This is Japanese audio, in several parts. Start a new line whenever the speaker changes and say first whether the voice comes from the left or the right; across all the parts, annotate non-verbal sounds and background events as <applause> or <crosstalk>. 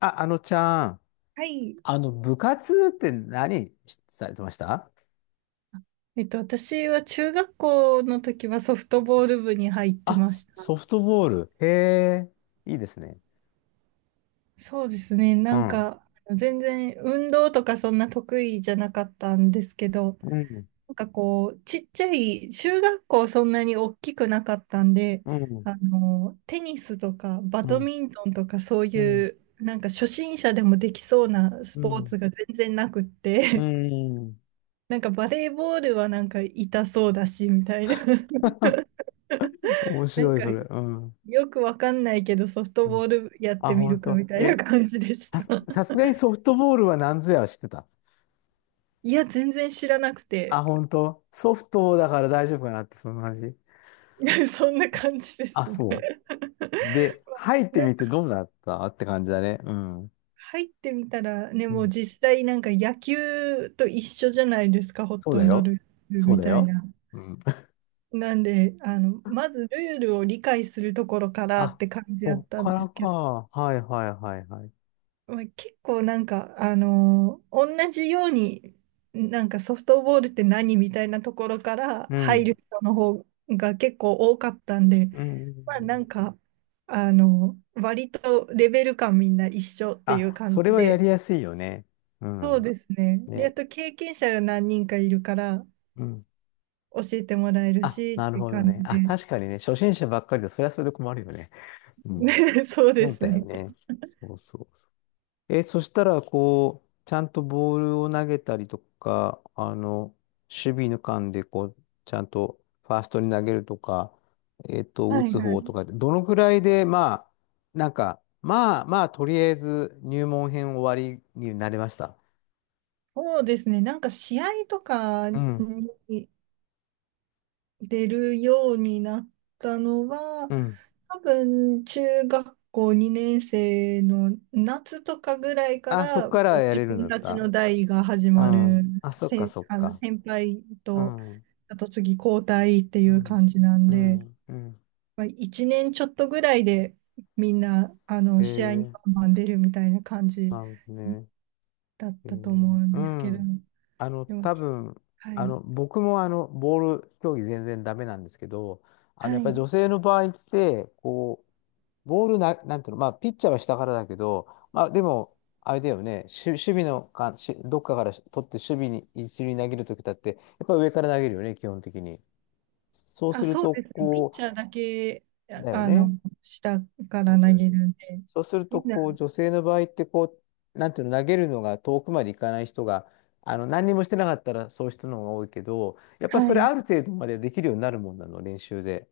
left: あ、あのちゃん、
right: はい。
left: あの、部活って何しされてました？
right: 私は中学校の時はソフトボール部に入って
left: あ、
right: ました。
left: ソフトボール。へえ、いいですね。
right: そうですね。
left: う
right: なん
left: ん。
right: か、全然運動とかそんな得意じゃなかったんですけど、
left: うん。
right: なんかこう、ちっちゃい、中学校そんなに大きくなかったんで、
left: うん。
right: テニスとかバ
left: う
right: ド
left: ん。
right: ミントンとかそう
left: う
right: い
left: ん。
right: う、なんか初心者でもできそうなス
left: う
right: ポーツ
left: ん。
right: が全然なくっ
left: う
right: て、
left: ん。
right: <laughs> なんかバレーボールはなんか痛そうだし、みたいな。<laughs>
left: <laughs> 面
right: なん
left: 白い、
right: か
left: それ。うん。
right: よくわかんないけど、ソフト
left: う
right: ボ
left: ん。
right: ールやっ
left: あ、
right: てみる
left: 本
right: かみ
left: 当。
right: たいな
left: え、
right: 感じでし
left: さ
right: た。
left: す、さす
right: <laughs>
left: がにソフトボールは何ぞやは知ってた。
right: いや、全然知らなくて、
left: あ、本当。ソフトだから大丈夫かなって、その話。
right: <laughs> そんな感じで
left: あ、
right: すね。
left: そう。で、入っ
right: <laughs>
left: て
right: なん
left: み
right: か
left: てどうだったって感じだね。うん。
right: 入ってみたら、ね、
left: う
right: もう
left: ん。
right: 実際なんか野球と一緒じゃないですか、ほ
left: そう
right: と
left: だ
right: んどル
left: よ。
right: ール
left: そう
right: み
left: だ
right: たい
left: よ。
right: な。
left: うん。
right: なんで、まずルールを理解するところからっ
left: あ、
right: て感じや
left: そ
right: っ
left: っ
right: たん
left: か
right: で
left: ら
right: すけど、
left: か。はいはいはいはい。
right: まあ、結構なんか、同じように、なんかソフトボールって何みたいなところから
left: う
right: 入
left: ん。
right: る人の方が結構多かったんで、
left: う
right: まあ
left: ん。
right: なんか、割とレベル感みんな一緒っていう
left: あ、
right: 感
left: それ
right: じ
left: はや
right: で、
left: りやすいよね。う
right: そう
left: ん。
right: ですね。で、あ
left: ね。
right: と経験者が何人かいるから
left: うん。
right: 教えてもらえる
left: あ、
right: し
left: な
right: っ
left: る
right: ていう
left: ほど
right: 感
left: ね。
right: じ
left: あ、
right: で、
left: 確かにね、初心者ばっかりで、それはそれで困るよね。う
right: <laughs>
left: ん。
right: ね、そうで
left: そう
right: す
left: だよ
right: ね。
left: ね。そうそう。え、そしたら、こう、ちゃんとボールを投げたりとか、あの、守備の間で、こう、ちゃんとファーストに投げるとか、
right: は
left: 打
right: い
left: つ
right: は
left: 方と
right: い。
left: かって、どのくらいで、まあ、なんか、まあまあ、とりあえず入門編終わりになりました。
right: そうですね。なんか試合とか
left: うん、
right: に出るようになったのは、
left: うん。
right: 多分中学校2年生の夏とかぐらいか
left: あ、そっ
right: らも
left: から
right: う
left: や
right: 自
left: れるんだ
right: 分
left: っ
right: たち
left: た？
right: の代が始
left: う
right: まる
left: ん。あ、そっか、
right: 先、
left: そっか。
right: 先輩
left: う
right: と
left: ん、う
right: あと次交代っていう
left: ん、
right: 感じなん
left: う
right: で、
left: ん、うん。
right: まあ、1年ちょっとぐらいでみんな
left: へ
right: 試合に
left: え、
right: バンバン出るみたいな感じ
left: なるほどね。
right: だっ
left: え
right: たと思う
left: ー
right: ん
left: う
right: ですけど、
left: ん。あの、
right: でも、
left: 多分、
right: は
left: あ
right: い、
left: の、僕もあの、ボール競技全然ダメなんですけど、あの、
right: は
left: やっぱり
right: い。
left: 女性の場合って、こう、ボールな、なんていうの、まあ、ピッチャーは下からだけど、まあ、でも、あれだよね、し守備のか、しどっかから取って守備に一塁に投げるときだって、やっぱり上から投げるよね、基本的に。そう
right: あ、
left: する
right: そうで
left: と、
right: すね。ピッ
left: こ
right: チャーだけ、
left: う、だよね。
right: 下か
left: そ
right: ら
left: うだ
right: 投
left: よ
right: げ
left: ね。
right: るんで、
left: そうする
right: み
left: と、
right: んな、
left: こう、女性の場合って、こう、なんていうの、投げるのが遠くまで行かない人が、あの、何にもしてなかったらそういう人の方が多いけど、やっぱり
right: は
left: それ
right: い。
left: ある程度までできるようになるもんなの、練習で。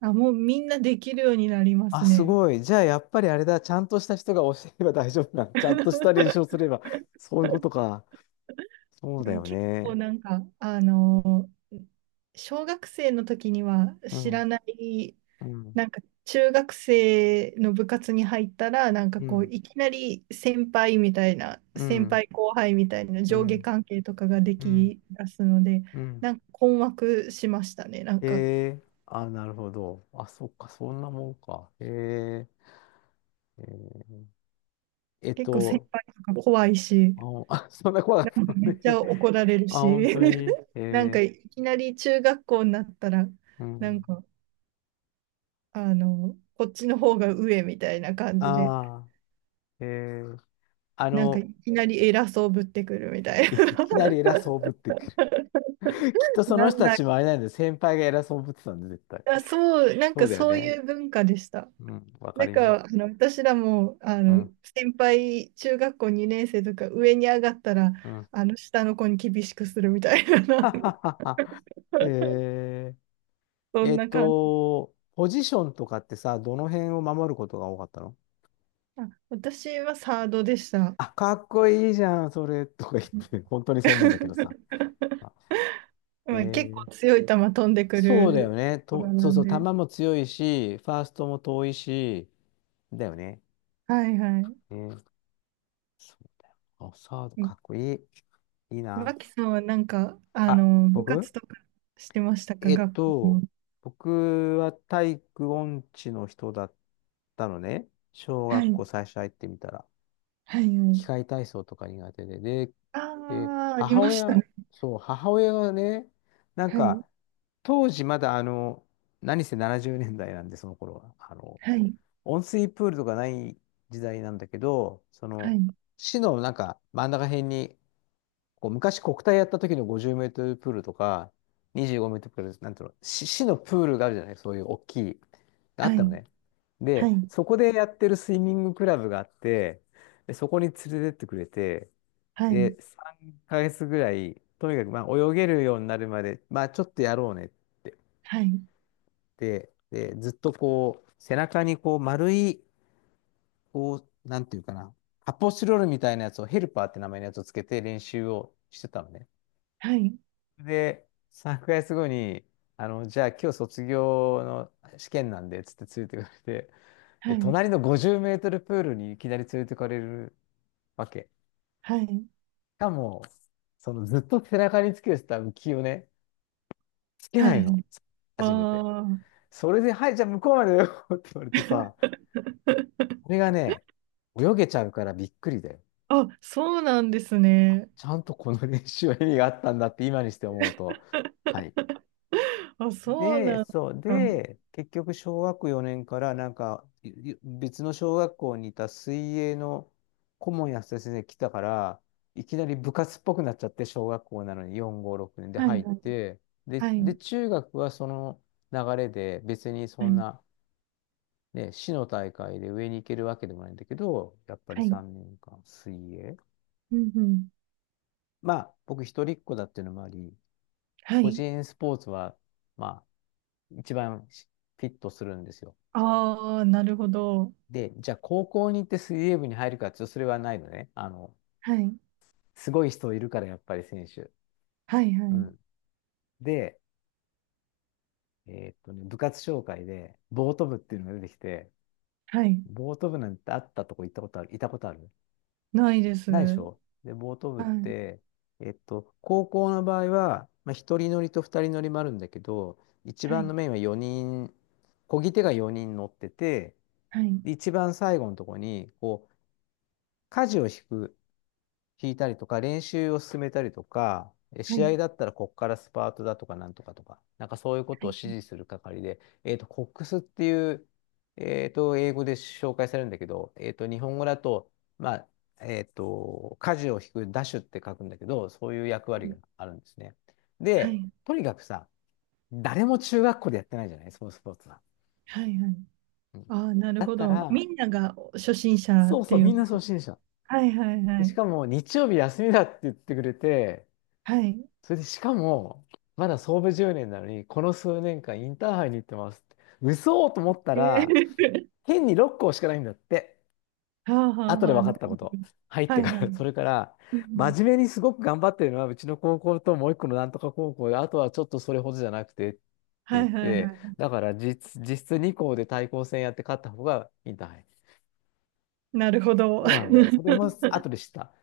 right: あ、もうみんなできるようになりま
left: あ、
right: す
left: す
right: ね。
left: ごい。じゃあ、やっぱりあれだ、ちゃんとした人が教えれば大丈夫なの。ちゃんとした練習をすれば、そういうことか。そう
right: で
left: だ
right: も
left: よ
right: 結構
left: ね。
right: なんか、小学生の時には
left: う
right: 知ら
left: ん、
right: ない、
left: うん、
right: なんか中学生の部活に入ったら、なんか
left: う
right: こう、
left: ん、
right: いきなり先輩みたいな、
left: う
right: 先
left: ん、
right: 輩後輩みたいな
left: う
right: 上下
left: ん、
right: 関係とかがで
left: うん、
right: き出すので、
left: うん。
right: なんか困惑しましたね。なんか
left: ええ、あ、なるほど。あ、そっか、そんなもんか。へえ、へえ。えっ
right: 結構先
left: と、
right: 輩とか怖いし、
left: あ、あ <laughs> そんな怖か
right: な
left: っ
right: ん
left: た
right: かめ
left: の
right: っ
left: ね。
right: ちゃ怒られ
left: <laughs>
right: る
left: あ、本
right: し、
left: 当に。
right: <laughs> なんか
left: え
right: いきなり中学校になったら、
left: ー、う
right: なん
left: ん。
right: か、こっちの方が上みたいな感じで、
left: ああ、えー、あ
right: なんか
left: の、
right: いきなり偉そうぶってくるみた
left: <laughs>
right: いな。
left: いきなり
right: <laughs>
left: 偉そうぶってくる。<laughs> きっとその
right: な
left: 人
right: ん
left: た
right: だ、
left: ちもあれなんで、先輩が偉そうぶってたんで、絶対。
right: あ、そう、なん
left: そ
right: か
left: うだよ
right: そう
left: ね。
right: いう文化でした。
left: うん、わか
right: なん
left: りま
right: か、
left: す。
right: 私らも、
left: うん、
right: 先輩、中学校2年生とか上に上がったら、
left: うん。
right: 下の子に厳しくするみたい
left: <laughs> は
right: な、
left: は
right: <laughs>
left: はは。えー、
right: そんな感じ。
left: ポジションとかってさ、どの辺を守ることが多かったの？
right: あ、私はサードでした。
left: あ、かっこいいじゃん、それ、とか言って、本当にそう
right: <laughs>
left: 思うんだけどさ。あ。え
right: まあ、結
left: ー。
right: 構強い球飛んでく
left: そうだよ
right: る
left: ね。
right: とこ
left: と、
right: ろ
left: そ
right: な
left: う
right: ん
left: そう、球
right: で。
left: も強いし、ファーストも遠いし、だよね。
right: はいはい。
left: ね。そうだよ。あ、サード
right: うん。
left: かっこいい。いいな。
right: 脇さんはなんか、
left: あ、
right: 部
left: 僕。
right: 活とかしてましたか、
left: えっ
right: 学校の。
left: と、僕は体育音痴の人だったのね。小
right: は
left: 学
right: い、
left: 校最初入ってみたら。
right: はい、は
left: 機
right: い。
left: 械体操とか苦手で。で、
right: ああ、あり
left: 母
right: ました
left: 親、
right: ね。
left: そう、母親がね、なん
right: はい、
left: か、当時まだあの、何せ70年代なんで、その頃は。あの、
right: はい、
left: 温水プールとかない時代なんだけど、そ
right: は
left: の、
right: い、
left: 市のなんか真ん中辺に、こう昔国体やった時の50メートルプールとか、25メートルプール、なんていうの、市のプールがあるじゃない、そういう大きい、があっ
right: は
left: た
right: い、
left: のね。
right: は
left: で、
right: い、
left: そこでやってるスイミングクラブがあって、で、そこに連れてってくれて、
right: はい、
left: で、3ヶ月ぐらい、とにかくまあ泳げるようになるまで、まあちょっとやろうねって。
right: はい、
left: で、ずっとこう、背中にこう丸い、こう、なんていうかな、発泡スチロールみたいなやつをヘルパーって名前のやつをつけて練習をしてたのね。
right: はい、
left: で、3ヶ月後に、あの、じゃあ今日卒業の試験なんで、つって連れてかれて、
right: は
left: で、
right: い、
left: 隣の50メートルプールにいきなり連れてかれるわけ。
right: はい、
left: しかも、そのずっと背中につけてた浮きをね、つけな
right: は
left: い
right: い。
left: の。
right: あ
left: 初めて。
right: あ。
left: それで、はい、じゃあ向こうまでよって言われてさ、これ
right: <laughs>
left: がね、泳げちゃうからびっくりだよ。
right: あ、そうなんですね。
left: ちゃんとこの練習は意味があったんだって今にして思うと。はい。
right: <laughs> あ、そう
left: で、
right: なんで
left: そう、
right: すか。は
left: で、結局、小学4年からなんか、いい別の小学校にいた水泳の顧問や先生が来たから、いきなり部活っぽくなっちゃって、小学校なのに4、5、6年で
right: いは
left: 入
right: い
left: って、で、
right: はい、
left: 中学はその流れで、別にそ
right: は
left: ん
right: い、
left: な、ね、市の大会で上に行けるわけでもないんだけど、やっぱり
right: はい、
left: 3年間水泳。
right: うん、うん、
left: まあ、僕一人っ子だっていうのもあり、
right: は
left: 個
right: い。
left: 人スポーツは、まあ、一番フィットするんですよ。
right: ああ、なるほど。
left: で、じゃあ高校に行って水泳部に入るかっていうと、それはないのね。あの、
right: はい、
left: すごい人いるから、やっぱり選手。
right: はい、は
left: う
right: い、
left: ん。で、部活紹介で、ボート部っていうのが出てきて、
right: はい。
left: ボート部なんてあったとこ行ったことある、いたことある？
right: ないです。
left: ないでし
right: は
left: ょ？で、ボート
right: い、
left: 部っ
right: は
left: て、高校の場合は、まあ、一人乗りと二人乗りもあるんだけど、一番
right: い、
left: のメインは4人、漕ぎ手が4人乗ってて、
right: はい、
left: で一番最後のところに、こう、舵を引く、引いたりとか、練習を進めたりとか、
right: は
left: 試
right: い、
left: 合だったらこっからスパートだとかなんとかとか、なんかそういうこと
right: は
left: を
right: い、
left: 指示する係で、コックスっていう、英語で紹介されるんだけど、日本語だと、まあ、舵を引く、ダッシュって書くんだけど、そういう役
right: は
left: 割
right: い、
left: があるんですね。
right: は
left: で、
right: い、
left: とにかくさ、誰も中学校でやってないじゃない、そのスポーツは。
right: はい。
left: うん。
right: ああ、なる
left: だっ
right: ほ
left: た
right: ど。み
left: ら、
right: んなが初心者
left: そう
right: って
left: そう、
right: い
left: み
right: う
left: んな
right: か。
left: 初心者。
right: はい、はい、は
left: でし
right: い、
left: かも、日曜日休みだって言ってくれて、
right: はい。
left: それでしかも、まだ創部10年なのに、この数年間インターハイに行ってますって。嘘と思ったら、
right: え
left: 変に6校しかないんだって。
right: ー。 <laughs> はあ、はあ、
left: 後で
right: はあ、
left: 分か
right: な
left: っ
right: る
left: た
right: ほ
left: こ
right: ど。
left: と。入っ
right: は
left: て
right: い、
left: か
right: はい。う
left: ら、<laughs>
right: ん、
left: それから、
right: うん。
left: 真面目にすごく頑張ってるのは、うちの高校ともう一個のなんとか高校で、あとはちょっとそれほどじゃなくてって
right: は
left: 言っ
right: い、はい、は
left: て、
right: い。
left: だから実質2校で対抗戦やって勝った方がインターハイ。
right: なるほど。<laughs> は
left: そうなんだよ。それも後で知った。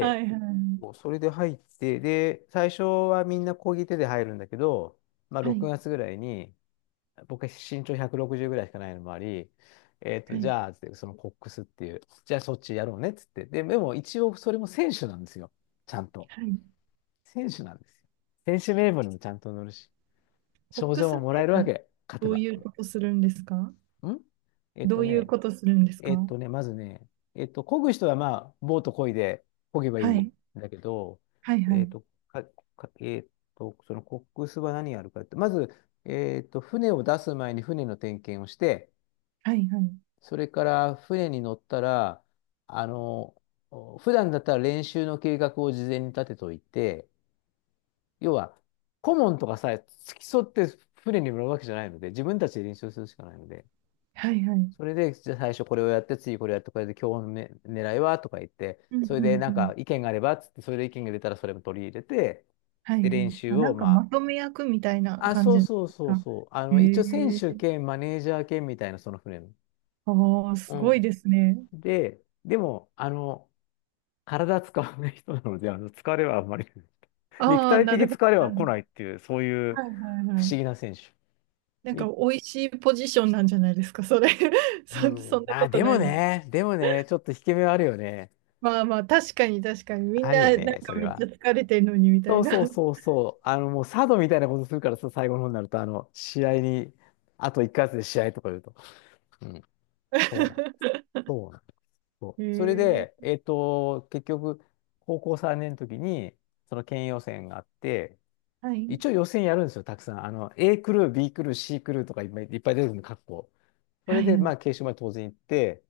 right: い、はい、
left: そうそれで入って、で、最初はみんな漕ぎ手で入るんだけど、まあ、
right: は
left: 6
right: い、
left: 月ぐらいに、僕は身長160ぐらいしかないのもあり、
right: は
left: じ
right: い、
left: ゃあ、つってそのコックスっていう、じゃあそっちやろうねっつって。で、でも一応それも選手なんですよ。ちゃんと。
right: はい。
left: 選手なんですよ。選手名簿にもちゃんと載るし、
right: フッ
left: 賞
right: ク
left: 状
right: ス
left: も
right: っ
left: も
right: てい
left: らえる
right: う
left: わ
right: のは
left: け、勝て
right: どう
left: ば。
right: いうことするんですか？
left: んえっ
right: ど
left: と
right: ういう
left: ね、
right: ことするんです
left: えっ
right: か？
left: とね、まずね、漕ぐ人はまあ、ボート漕いで漕げばい
right: は
left: いん
right: い。
left: だけど、
right: はいは
left: えっ
right: い。
left: と、か、かえっと、そのコックスは何やるかって、まず、船を出す前に船の点検をして、
right: はいはい。
left: それから船に乗ったら、あの、普段だったら練習の計画を事前に立てといて、要は、顧問とかさ、付き添って船に乗るわけじゃないので、自分たちで練習するしかないので、
right: はいはい。うん
left: それで、じゃあ最初これをやって、次これやって、これで今日の、ね、狙いはとか言って、
right: うん
left: それでなん
right: うん。
left: か意見があればっつって、それで意見が出たらそれも取り入れて、
right: はい
left: で、
right: はい。
left: 練習
right: あ、な
left: を
right: んか
left: ま
right: まとめ役みたいな
left: あ、あ、
right: 感
left: そう
right: じです
left: そうそう
right: か？
left: そう、あ
right: え
left: の、一応選
right: え
left: 手
right: ー。
left: 兼マネージャー兼みたいなそのフレーム。
right: ああ、す
left: う
right: ごい
left: ん。
right: ですね。
left: で、でも、あの、体使わない人なので、あの、疲れはあんまり <laughs> 肉
right: ああ、
left: 体
right: な
left: 的
right: るほど、
left: 疲れ
right: な
left: は
right: るほ
left: 来
right: ど。
left: ないっていう、そういう
right: はいはい
left: 不
right: は
left: 思
right: い。
left: 議な選手。
right: なんか
left: で、
right: 美味しいポジションなんじゃないですか、それ。<laughs> そ、
left: う
right: そ
left: ん。
right: んな
left: あ、
right: こと
left: で
right: な
left: も
right: い。
left: ね、でもね、ちょっと引け目はあるよね。
right: まあまあ、確かに確かに。みん
left: あるよ
right: なな
left: ね、
right: ん
left: そ
right: か
left: れ
right: めっち
left: は。
right: ゃ疲れてるのにみた
left: そ
right: い
left: う
right: な。
left: そうそうそう。あの、もうサードみたいなことするからさ、最後の方になると、あの、試合に、あと1ヶ月で試合とか言うと。うん。そうなん。
right: <laughs>
left: そうなん。そう。それ
right: へ
left: で、
right: え。
left: 結局、高校3年の時に、その県予選があって、
right: はい。
left: 一応予選やるんですよ、たくさん。あの、A クルー、B クルー、C クルーとかいっぱいいっぱい出てくるの、各校。そ
right: は
left: れ
right: い
left: で、
right: は
left: ま
right: い。
left: あ、決勝まで当然行って、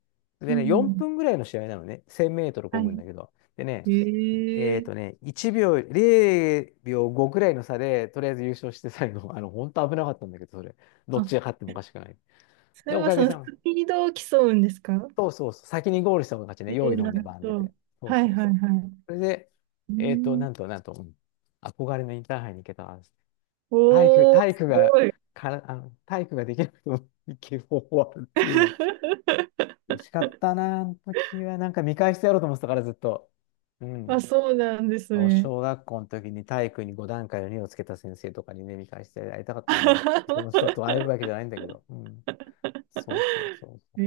right: う
left: でね、4
right: ん。
left: 分ぐらいの試合なのね、1000メートル漕ぐん
right: は
left: だけど。でね、
right: い。ええ。
left: 1秒、0秒5ぐらいの差で、とりあえず優勝して最後、<laughs> あの、本当危なかったんだけど、それ、どっち
right: あ、
left: が勝ってもおかしくない。
right: そ
left: で、
right: れ
left: お
right: は
left: か
right: そ
left: げ
right: の
left: さ
right: ス
left: ん、
right: ピードを競うんですか？
left: そうそうそう、先にゴールした方が勝ちね、
right: え
left: 用
right: え、
left: 意ど
right: な
left: んで
right: る
left: バン
right: ほ
left: 出
right: ど。
left: て。そう
right: は
left: そ
right: い
left: う
right: はい
left: そう。
right: は
left: それで、
right: い。う
left: なんと、
right: ん。
left: なんと、うん、憧れのインターハイに行けた。
right: おー、
left: 体
right: す
left: 育が、
right: ごい。
left: から、あの、体育ができなくても行ける方法はあるっていうね。
right: <laughs>
left: 嬉しかったな、あの時は。なんか見返してやろうと思ってたから、ずっと。う
right: あ、
left: ん。
right: そうなんです
left: そう、
right: ね。
left: 小学校の時に体育に5段階の2をつけた先生とかにね、見返してやりたかったね。その人と会えるわけ
right: <laughs>
left: じゃないんだけど。うん。そうそうそうそう。っ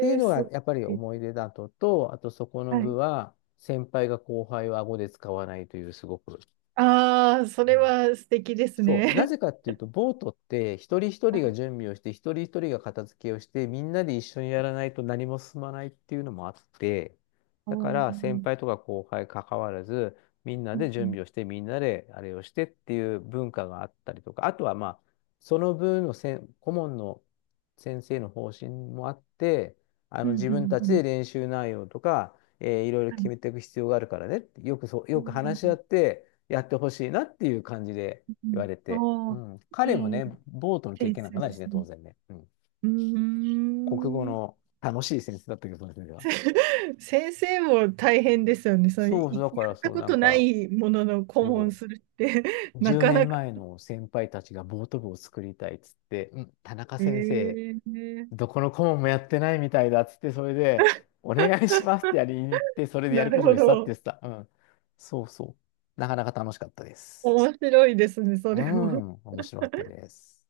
left: ていう
right: え、
left: の
right: すご
left: がやっぱり
right: い。
left: 思い出だと、と、あとそこの
right: は
left: 部
right: い。
left: は、先輩が後輩を顎で使わないという、すごく。
right: ああ、そ
left: う
right: れ
left: ん、
right: は素敵です
left: そう。な
right: ね。
left: ぜかっていうと、ボートって一人一
right: <laughs> は
left: 人が
right: い。
left: 準備をして、一人一人が片付けをして、みんなで一緒にやらないと何も進まないっていうのもあって、
right: お
left: だから先輩
right: ー。
left: とか後輩関わらず、みんな
right: う
left: で準
right: ん、
left: 備をして、みんなであれをしてっていう文化があったりとか、あとはまあ、その顧問の先生の方針もあって、あ
right: う
left: の
right: ん、
left: 自
right: うん、
left: 分た
right: う
left: ち
right: ん、
left: で
right: う
left: 練習内容とか、えーいろいろ
right: ん。は
left: 決め
right: い。
left: ていく必要があるからねって、
right: う
left: よく話し合っ
right: ん、
left: てやってほしいなっていう感じで。
right: う
left: 言わ
right: ん。
left: れて、う
right: おー、
left: ん、彼も
right: いい
left: ね、ボートの経
right: セン
left: 験なん
right: ス
left: かな
right: で
left: いし
right: す
left: ね、当
right: ね。
left: 然ね。うん、
right: うー
left: 国語
right: ん。
left: の楽しい先生だったけど、その先生は。
right: <laughs> 先生も大変ですよね。そう、
left: そうそう、
right: い
left: だから
right: やった
left: そう、
right: こ
left: なん
right: とな
left: か、
right: いものの顧問
left: そ
right: するって、 <laughs> な
left: 10
right: かな
left: 年
right: か。
left: 前の先輩たちがボート部を作りたいっつって、うん、田中
right: え
left: 先生、
right: ー。
left: どこの顧問もやってないみたいだっつって、それで、お願いしますって
right: <laughs>
left: やりに行って、それでや
right: な
left: るこ
right: る
left: と
right: ほ
left: にしたって言
right: ど。
left: ってた。うん。そうそう。なかなか楽しかったです。
right: 面白いですね、そ
left: う
right: れも。
left: ん、面白かったです。